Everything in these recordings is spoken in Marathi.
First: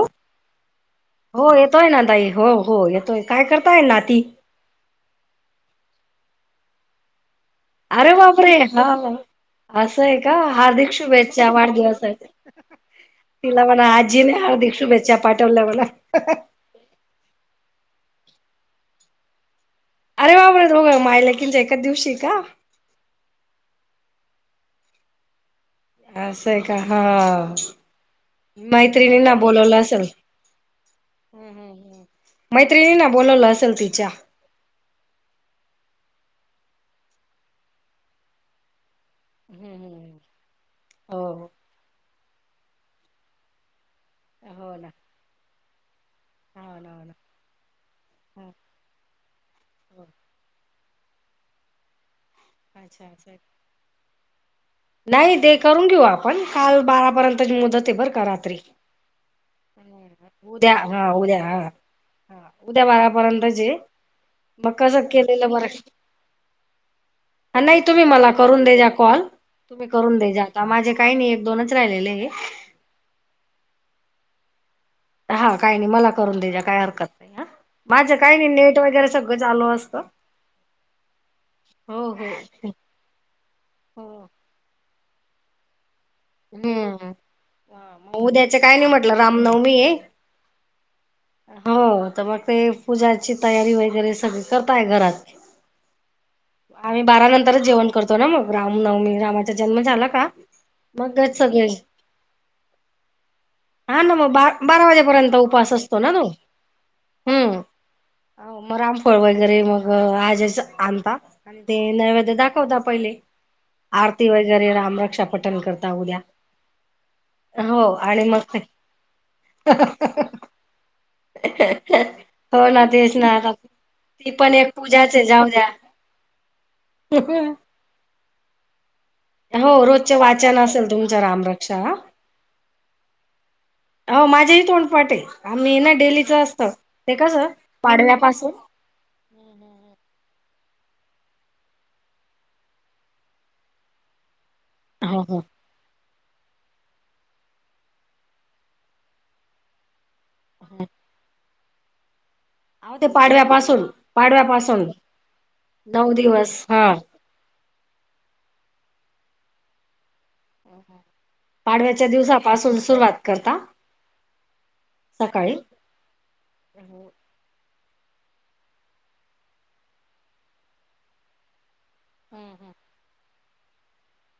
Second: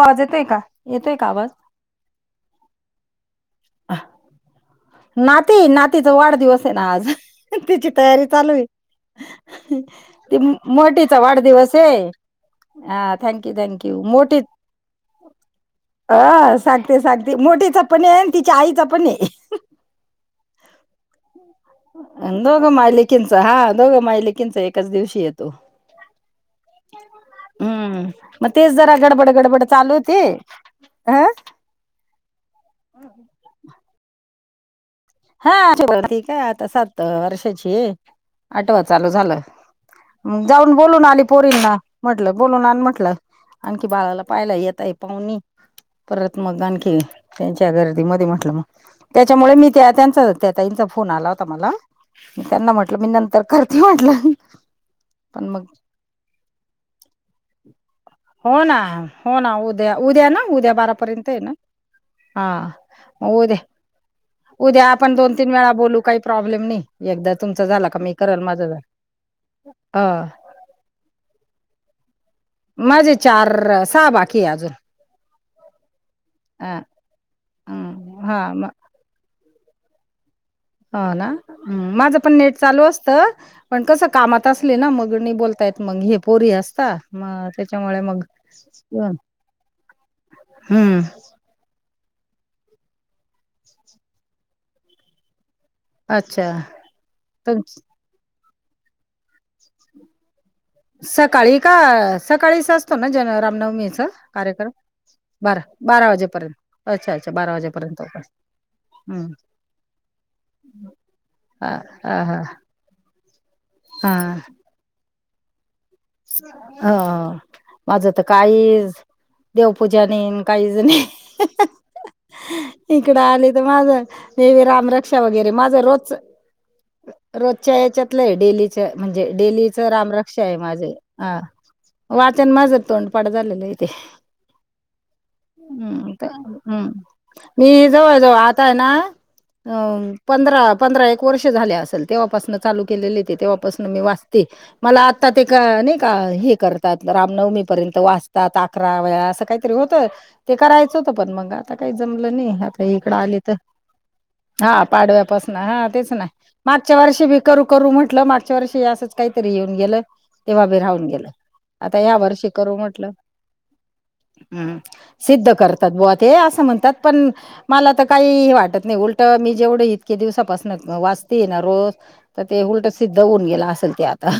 वाज येतोय का? येतय का आवाज? तोय ना ताई. हो हो येतोय. काय करताय नाती? नाती? नातीचा वाढदिवस आहे ना आज. तिची अरे तयारी बापरे चालूये. हा असं आहे का ती हार्दिक मोठीचा शुभेच्छा वाढदिवसये. वाढदिवसाच्या हा, थँक तिला म्हणा थँक्यू. आजीने मोठी हार्दिक शुभेच्छा पाठवल्या मला अ सात ते सांगते, मोठीचा पने आणि तिच्या आईचा पणये. अरे वा वा! [unintelligible] मायलेकींचा एक अन दोघं मायलेकींचा, हा दोघं मायलेकींचा एकाच दिवशी येतो. असंय का? हा हम्म मग तेच जरा मैत्रिणी गडबड ना गडबड बोलवलं चालू असेल. होती. अ मैत्रिणी ना बोलावलं असेल तिच्या? हा [unintelligible] काय आता सात वर्षांचीये, आठव चालू झाल. हम्म, हम्म. मग जाऊन बोलून आली हो पोरींना. म्हटलं बोलून आण म्हटलं आणखी बाळाला पायला हो ना येताय पाहुणे. परत मग हो ना आणखी हो ना त्यांच्या गर्दी मध्ये हा, म्हटलं मग. त्याच्यामुळे मी त्या हो. त्यांच त्या ताईंचा फोन आला होता मला. त्यांना म्हटल अच्छा मी अच्छा नंतर करते म्हटलं. पण मग पण काल बारा पर्यंतची मुदते बर का. रात्री हो ना, हो ना उद्या. उद्या ना उद्या हा बारापर्यंत आहे उद्या ना? हा हा हा, उद्या मग उद्या- बारापर्यंतचे मग उद्या कसं आपण दोन- केलेलं तीन बरं वेळा बोलू. कायी प्रॉब्लेम नाही. एकदा तुमचा नाही, झाला का तुम्ही मी मला करल करून माझा देजा कॉल. तुम्ही ह करून देजा. आता माझे काही नाही. एक- दोनच राहिलेले आहे. माझे चारर- सहा बाकीय अजून. हा, काही नाही, मला करून द्याजा. हा काही हरकत नाही आ. माझं काही हा नाही, मग नेट वगैरे सगळं चालू असतं. ह ना. हम्म, हो माझं हो पण नेट, चालू असत च. पण कसं हो कामात असले ना, मग नाही बोलता येत. मग हे पोरी असता. हम्म मग त्याच्यामुळे मग उद्याच काय नाही म्हटलं रामनवमी आहे हम्म. हो, तर मग ते, पूजाची तयारी वगैरे सगळी करताय घरात. अच्छा. आम्ही बारा तर नंतरच जेवण करतो ना मग. रामनवमी, रामाचा जन्म झाला का मग सकाळी सगळे. का सकाळीच असतो ना जन हा रामनवमीचा ना, मग. बारा- कार्यक्रम बारा वाजेपर्यंत बारा उपवास असतो बारा ना तो. वाजेपर्यंत अच्छा अच्छा बारा हम्म. वाजेपर्यंत मग रामफळ हम्म वगैरे मग, आज्याच आणता. अन् हा ते हा नैवेद्य हा दाखवता पहिले. आरती वगैरे, रामरक्षा पठण करत ह, माझं तर आणि मग ते काइज देवपूजा नाई न काहीज नाई. हो ना तेच इकड ना आले आता तर माजं ती ते पण बी, एक पूजाच रामरक्षा आहे जाऊ वगैरे. द्या माझं रोजच [inaudible] रोजच्या याच्यातलंय डेलीच. म्हणजे, हो डेलीच रोजचे रामरक्षाय वाचन असेल माझं. तुमच्या हा, रामरक्षा हा. वाचन माझं तोंडपाट झालेलंय ते. हो माझेही तोंडपाठ आहे आम्ही ना हम्म, का. डेलीच असतं हम्म, ते कसं मी जवळ- जवळ पाडव्यापासून आताय ना अं पंधरा- पंधरा एक वर्ष झाल्या असेल. तेव्हापासन चालू केलेलंय ते. तेव्हापासनं मी वाचते. मला हो आत्ता हो ते का नाही का हे करतात, रामनवमी पर्यंत वाचतात, अकरा वेळा. असं काहीतरी होतं ते करायचं होतं, पण मग आता काही जमलं नाही. आत ता अहो ते इकडं आली तर. पाडव्यापासून हा पाडव्यापासून पाडव्यापासनं, हा नऊ तेच ना. दिवस हा मागच्या वर्षी बी करू- करू म्हटलं, मागच्या वर्षी असच काही तरी येऊन गेलं. तेव्हा बि राहू हून गेलं. आता पाडव्याच्या या वर्षी करू दिवसापासून म्हटलं. सुरुवात करता हम्. सिद्ध सकाळी करतात बुवा ते, असं म्हणतात पण मला तर काही वाटत नाही. उलटं, मी जेवढं इतके दिवसापासून वाचतेये ना, रोज तर ते उलटं, सिद्ध होऊन गेलं असल ते आता.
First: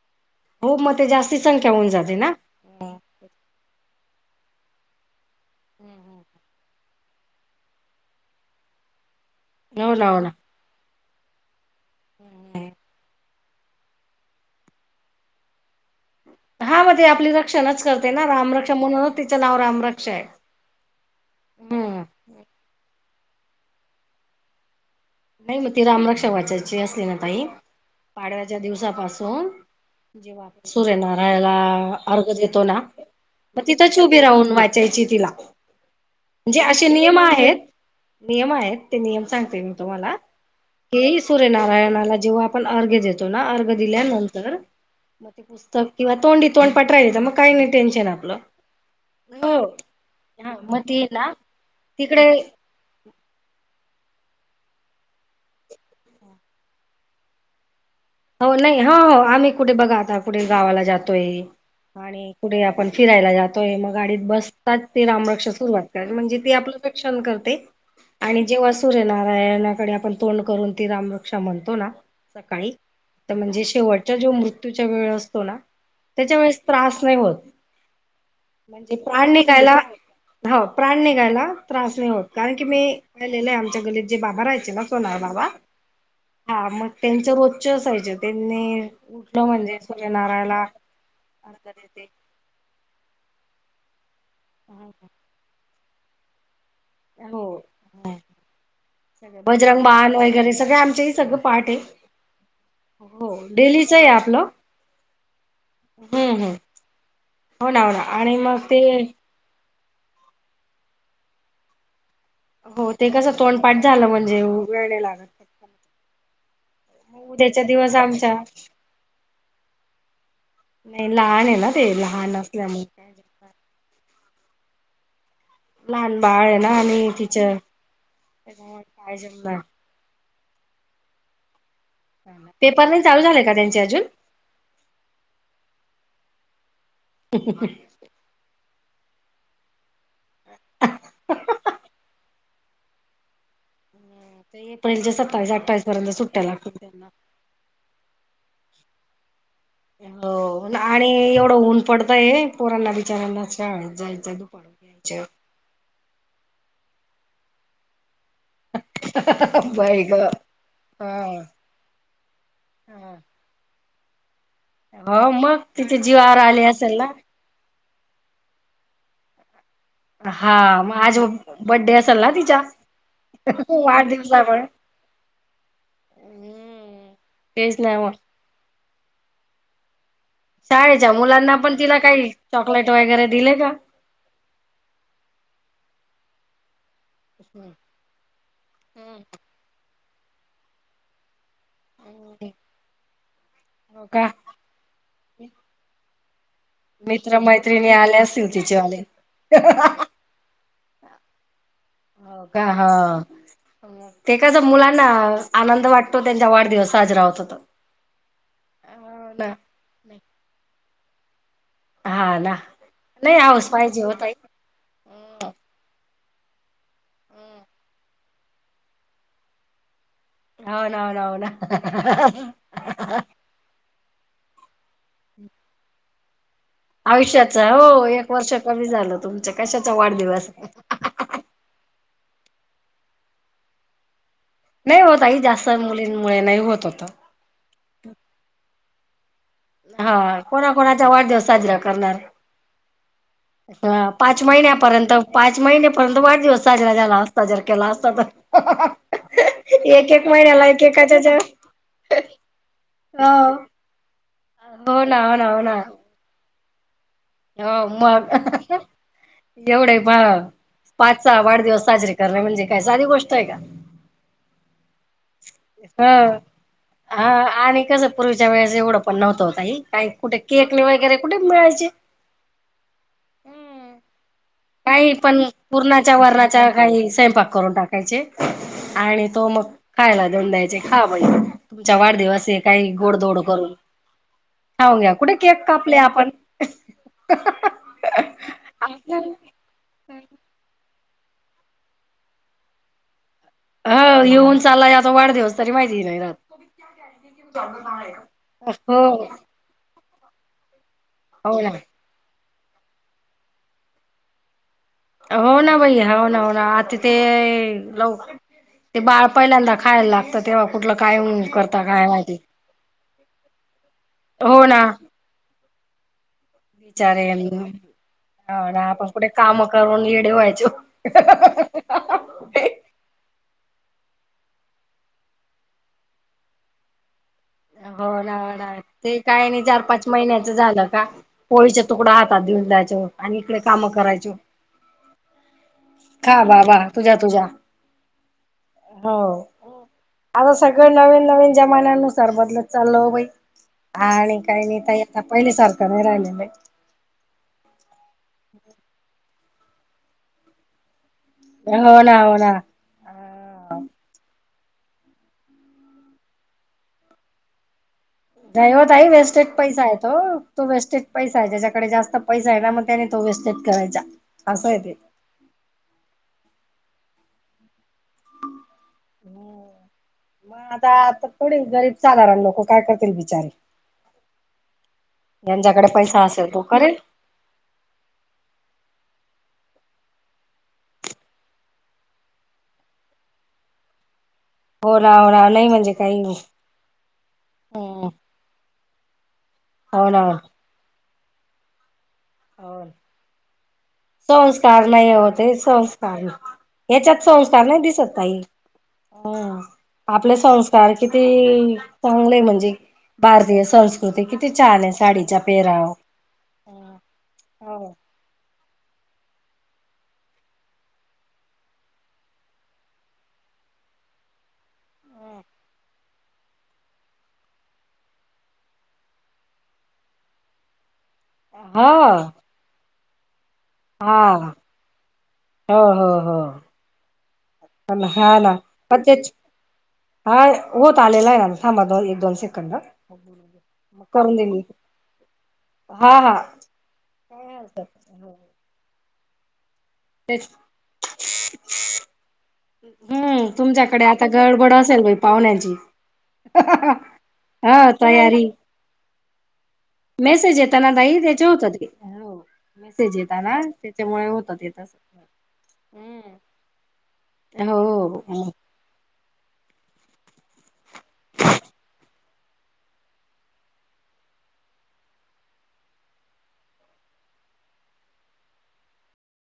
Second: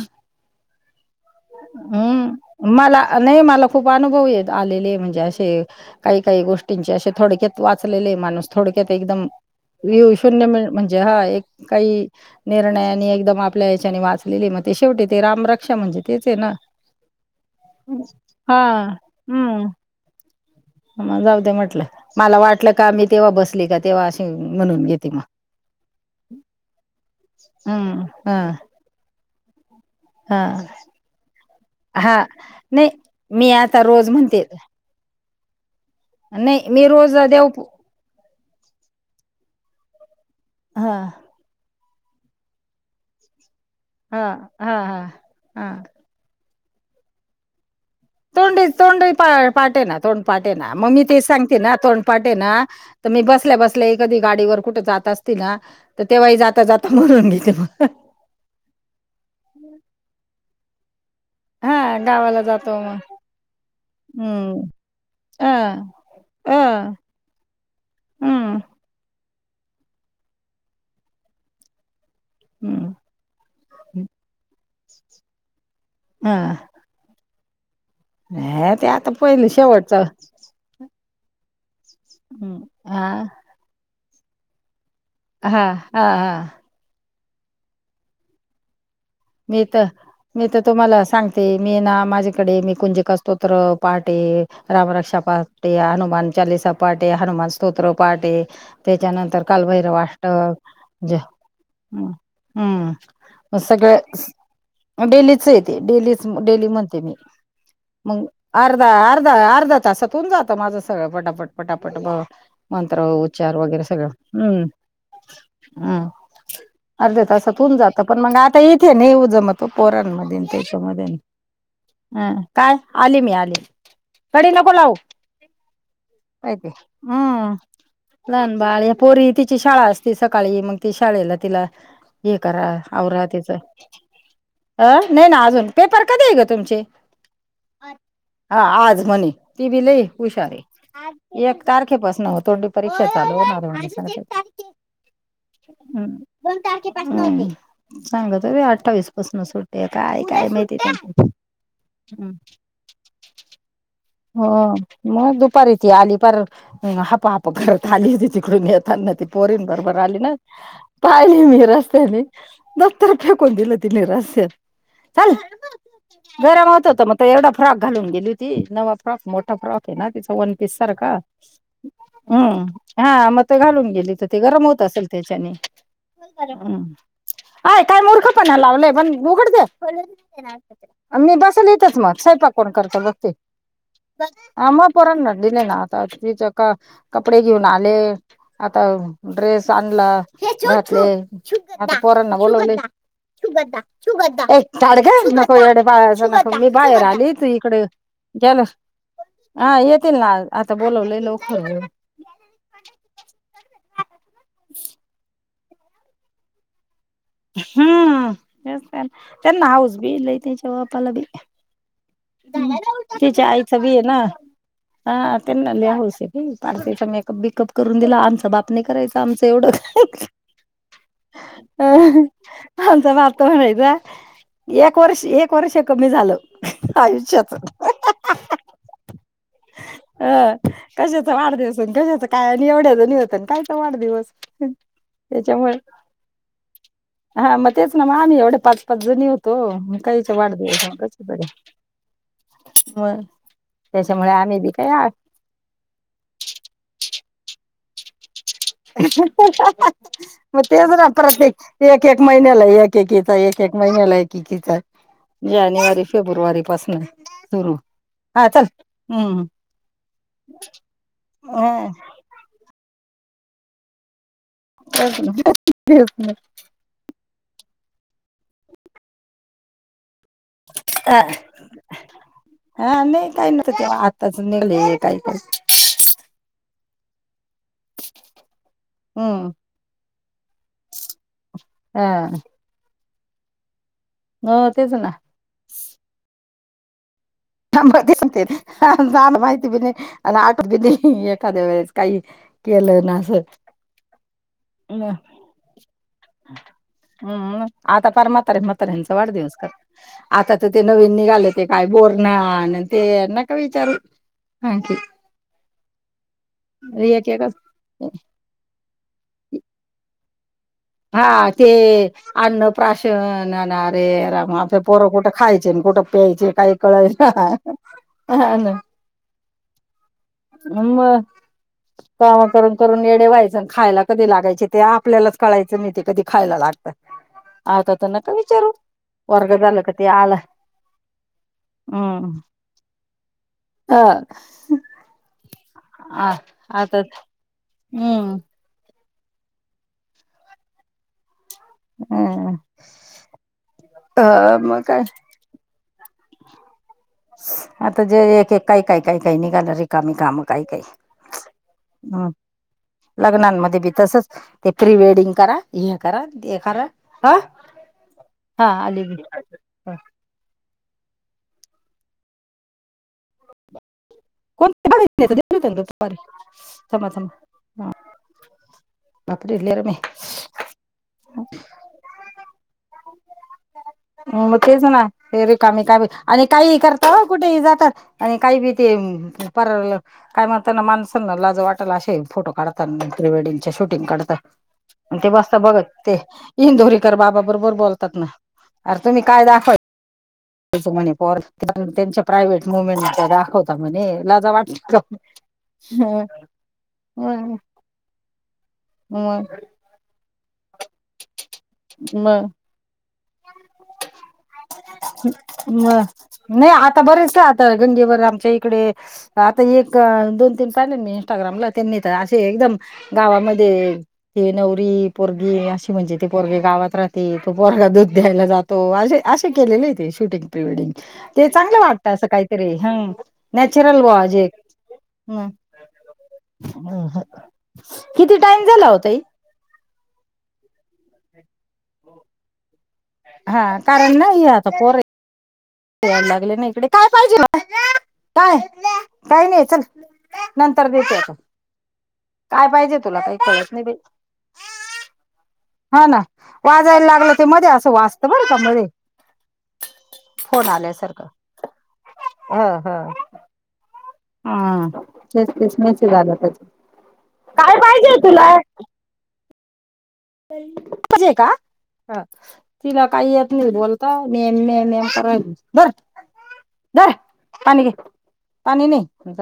हो मग, ते जास्ती संख्या होऊन जाते ना. हम्म मला नाही, मला खूप अनुभव येत आलेलेय. म्हणजे असे, काही- काही गोष्टींचे असे. थोडक्यात. वाचलेलेय माणूस, थोडक्यात एकदम. हो ना वीव हो ना शून्य मि म्हणजे, हा एक काही, निर्णयानी, एकदम आपल्या याच्याने, वाचलेले. म ते शेवटी रामरक्षा म्हणजे तेच आहे ना. हा म ते आपली रक्षणच करते ना, रामरक्षा. हा म्हणूनच तिचं नाव हम्म रामरक्षाय. मग जाऊ दे म्हटलं. मला वाटलं का, मी तेव्हा बसली का, तेव्हा अशी म्हणून घेते मग. नाही मग ती रामरक्षा वाचायची असली ना, ताई. हम्म हा पाडव्याच्या दिवसापासून हा जेव्हा सूर्यनारायला हा अर्घ देतो ना, नाही मी मग आता तिथंच रोज उभी म्हणते राहून वाच चायची तिला. म्हणजे, नाही मी असे रोज नियम देव आहेत. नियम आहेत. ते नियम सांगते मी तुम्हाला. हा की, स सूर्यनारायणाला जेव्हा आपण अर्घ देतो ना. अर्घ्य हा दिल्यानंतर हा हा मग ते हा पुस्तक किंवा तोंडी तोंड पाठ राहील मग काय नाय टेंशन तोंडी तोंडी पाटे ना तोंड पाटे हा ना मग म ती मी तेच ना सांगते ना तोंड पाटे तिकडे ना तर मी बसल्या बसल्या एखादी गाडीवर कुठे जात असते ना तर तेव्हाही जाता जाता म्हणून घेते मग आवो नायी हा, आम्ही कुठे बघा आता कुठे गावाला जातोय हा आणि गावाला कुठे जातो आपण मग फिरायला जातोय मग गाडीत हम्म बसताच ते अ रामरक्ष सुरुवात कर म्हणजे ते आपलं अ रक्षण करते आणि हम्म जेव्हा असं सूर्यनारायणाकडे आपण तोंड करून ती रामरक्षा म्हणतो ना? सकाळ हम्म तर म्हणजे शेवटच्या जो मृत्यूच्या वेळ असतो ना त्याच्या वेळेस त्रास नायी होत‌ हा ते म्हणजे आता प्राण पहिलं निघायला शेवटचं हाव प्राण निघायला त्रास नायी होत, कारण की मी हा गलेलं आहे आमच्या घरी जे बाबा राहायचे ना कोण हाय बाबा? हा हा हा मग त्यांच रोज असायच त्यांनी उठलं मी म्हणजे तर मी तर सूर्यनारायणाला तुम्हाला सांगते अर्घ्य मी ना देते माझे तकडे मी कुंजीकास्त्रोत पाठये, राम रक्षा पाठ हे हनुमान चालीसा पाठ हे हो हनुमान स्तोत्र पाटय सगळ त्याच्यानंतर बजरंग बाण कालभैरवाष्ट वगैरे सगळं आमच्याही सगळं पाठ आहे हम् हम्म म सगळ ते आपलं म डेलीचय ते डेलीच हम्म हम्म डेली म्हणते मी हो ना हो ना मग, आणि ते अर्धा अर्ध अर्धा अर्धा तासात होउन जातं माझं सगळं पटापट हो मंत्र ते कसं उच्चार तोंडपाठ वगैरे सगळं झालं म्हणजे हम्म वेळ नाही लागत हम् अर्ध्या मग तासात उद्याच्या होऊन दिवस जात पण आमच्या मग आता हेच ते नाहीे ओ जमत पोरांमध्ये त्याच्यामध्ये नाही लहान आहे ना ते ह लहान काय? असल्यामुळे आले मी आले, कडी नको लावू लहान बाळ आहे ना आणि तिच्या हम्... त्याच्यामुळे लहानबाळ, या काय पोरी तिची जमणार शाळा अस ती सकाळी, मग त शाळेला तिला हे करा पेपर नाही चालू आवरा झाले का तिचं त्यांचे अजून अ... नाही ना अजून, पेपर कधीय थथग तुमचे? ह [inaudible] हा आज म्हणे..., ती बी लई हुशारय ऐ एक तारखेपासनं होतो, परीक्षा चालू होणार [unintelligible] [inaudible] एक ते तारखे एप्रिलच्या सत्तावीस अठ्ठावीस पर्यंत सुट्ट्या दोन लागतील तारखे त्यांना. पासनं होते सांगातय बाई अठ्ठावीस पासंन सुरु हो आणि एवढं ऊन पडतंय पोरांना बिचाऱ्यानां शाळेत जायचं हो दुपार मग, दुपारी ती आली पार हाप हाप घरात आली होती तिकडून येताना, ती पोरीन बरोबर बाई ग आली ना? हा पाहिली मी रस्त्यानी दप्तर फेकून दिलं तिनं रस्त्यात हो चाल मग, तिच्या जीवावर आले गरम होत असेल होत ना? मग तो एवढा फ्रॉक घालून गेली होती, नवा फ्रॉक मोठा मोठा फॉकय ना तिचा वन हा पीस मग सारखा, आज बड्डे असेल ना तिच्या हम् हा मग तो घालून गेली तर मग वाढदिवसामुळे गरम होत होत असंल त्याच्याने, हमम, हम्म तेच अय नाही काय मग मूर्ख पणा लावलाय पण उघड ते शाळेच्या मी मुलांना बसंल पण तिला इथंच, म काही स्वयंपाक कोण चॉकलेट करत वगैरे बगते? दिले का? हा मग पोरांना दिले ना आता तिच्या का कपडे घेऊन आले, आता ड्रेस आणला, घातले आता पोरांना बोलवले हो का [unintelligible] [inaudible] झाड घ्य नको ए मी बाहेर आले मित्र तू इकडं मैत्रिणी आले असतील जेवलास? तिचेवाले. आ येतील ना आता बोलवलं लवकर हो का? ह ते कस मुलांना आनंद वाटतो त्यांचा वाढदिवस साजरा होतो. हम्म, ना त्यांना हाऊस बी लई त्यांच्या बापाला बी. हा ना नाही तिच्या आई हाऊस चा बी हे पाहिजे हो ना. ताई हा त्यांना लई हाऊस आहे पार त्यांचं मेकअप बेकअप करून दिला. आमचां बाप नाही करायचा आमच एवढं हो ना, हो ना, हो ना. तो म्हणायचा एक वर्ष, एक वर्ष कमी झालंय. आयुष्याच हो एक वर्ष कमी झालं तुमचा, कशाचा अ वाढदिवस? कशाचा वाढदिवस, न कशाच काय, आम्ही एवढ्या जणी होतो न कायचा वाढदिवस? नाहीओ ताई जास्त त्याच्यामुळे मुलींमुळे नाही होत आता. हा, मग तेच ना. मग आम्ही एवढे पाच, पाच जणी होत हा कोणाचा, कोणाचा वाढदिवस साजरा करणार? मग हा त्याच्यामुळे पाच आम्ही बी काय महिन्यापर्यंत, पाच महिन्यापर्यंत वाढदिवस साजरा झाला असता, जर केला असता तर. एक एक मग महिन्याला तेच ना, एकेकाच्या प्रत्येक एक, एक महिन्याला हो एकेकीचा एक, एक महिन्याला एकेकीचाय हो ना हो ना हो ना जानेवारी, फेब्रुवारी पासून हो मग, हम्म एवढे पा पाच, सहा वाढदिवस हा साजरे करणे म्हणजे काय साधी गोष्ट आहे का? होच ना. हं हा आणि कस पूर्वीच्या वेळेस, एवढं पण नव्हतं हो ताई कुठे केक वगैरे हा कुठे मिळायचे? हा नाही, काही नव्हतं तेव्हा. आत्ताच निघले काही काही पुरणाच्या, वरणाच्या काही स्वयंपाक करून टाकायचे. आणि तो हम्म मग खायला देऊन द्यायचे, खा बाई. तुझा हा वाढदिवसये. काही गोडदोड करून हो तेच खऊन ना घ्या, कुठे केक कापले आपण? [unintelligible] हो माहिती बी नाही. मला आठवतं बी नाही, एखाद्या वेळेस काही केलं ना असं. ह येऊन चालाय आता वाढदिवस तरी, माहिती नाही रात. हम्म, आता पार म्हातारे हो म्हाताऱ्यांचा वाढदिवस कर आता तर ते नवीन निघाले, हो ते ना काय बोरंन्हानं आणि ते नका विचारू आणखी. हो ना, बाई हो ना, हो ना. आता ते एक एकच लवकर ते बाळ पहिल्यांदा खायला लाग हा ते अन्नप्राशन अन् अरे रामा हो आशे ना पोर कुठ खायचे, कुठं प्यायचे काही बिचारे हो कळायच. ना आपण कुठे काम करून येडे व्हायचो. मग काम करून करून येडे व्हायचं अन् खायला कधी लागायचे ते आपल्यालाच कळायचं नाही ते कधी खायला लागत. हो ना, हो ना. ते काय वर्ग नाही झालं चार, का ते पाच आला महिन्याचं झालं का, पोळीचा तुकडा हम्म हातात देऊन द्यायचं. आणि इकडे कामं ह करायचे. आ खा बा बा आता तुझ्या तुझ्या. हम्म हो, आओ सगळं नवीन नवीन जमान्यानु सार बदल चाल वो बाई हा अ आणि काही नाही मग काय काही आता पहिले सारखं नाही राहिलेलं बाई. आता जे एक, एक काही काही काही काही निघाल. रिकामी काम काही काही. हो ना, हम्म. हो ना. लग्नांमध्ये बी तसंच ते प्री वेडिंग करा हे करा ते करा अ नाही ओ ताई वेस्टेज पैसा आहे तो तो वेस्टेज पैसा आहे त्याच्याकडे जास्त पैसा आहे ना मग त्यांनी तो वेस्टेज करायचा. असं आहे ते कोणतारी [unintelligible] थांबा थांबा हां. हम म आता आता थोडी गरीब साधारण लोकं काय करतील बिचारे. मग तेच ना हे रिकामी ज्यांच्याकडे रिकामी पैसा आणि असेल तो काही करेल करता कुठेही जातात आणि काही बी ते परल. काय म्हणताना माणसांना लाज वाटल अशे फोटो काढतात प्रीवेडिंगचे शूटिंग काढता. हो ना ते हो ना बसता नाही बघत म्हणजे ते काही इंदोरीकर बाबा बरोबर बोलतात ना. अर तुम्ही काय दाखव. होना. तेच म्हणे पोर त्यांच्या प्रायव्हेट हो ना. मुवमेंटच्या दाखव संस्कार नाही होत संस्कार याच्यात संस्कार नाही दिसत ताई म. हम्म आपले संस्कार किती चांगले आहे मग म्हणजे भारतीय संस्कृती किती छान आहे साडीचा पेहराव. मग नाही आता बरेच आता हो गंगेवर आमच्या इकडे आता एक दोन तीन पाहिले मी इंस्टाग्रामला त्यांनी तर अशे एकदम गावामध्ये हे नवरी पोरगी अशे. म्हणजे ते पोरगे गावत राहते तो पोरगा दूध द्यायला जातो अशे अशे केलेले आहेत ते शुटिंग प्रीवेडिंग. ते चांगलं हा वाटतं असं काहीतरी हम. नॅचरल हा वाजे हम हो हो हो पण हा किती ना टाइम झाला हो पण ताई. तेच हा होत आलेला आहे [unintelligible] थांबा दोनी एक दोन सेकंद हा मग करून देईन मी. हा याड हा लागलयं ना इकडे काय पाहिजेलाय हरकत नाही हो काय काई नाही चल. तेच नंतर देत आता. काय पाहिजे तुला काही हम्म कळत नाही बाई तुमच्याकडे आता गडबड असेल बाई पाहुण्याची. हो ना वाजायला लागलं ते मध्ये असं वाजतं तयारी बरं का मध्ये मेसेज फोन येता ना बाई आल्यासारखं त्याच्या होतात ते ह [unintelligible] ह मेसेज येताना तेच्यामुळे होतात येत हम्म तेच तेच असंल मेसेज आला त्याचा हम्म काय पाहिजे हो तुला अहं जे का ह. तिला काही येत नाही बोलता मेन मेन कराली धरं धरं पाणी घे पाणी नाही जाऊ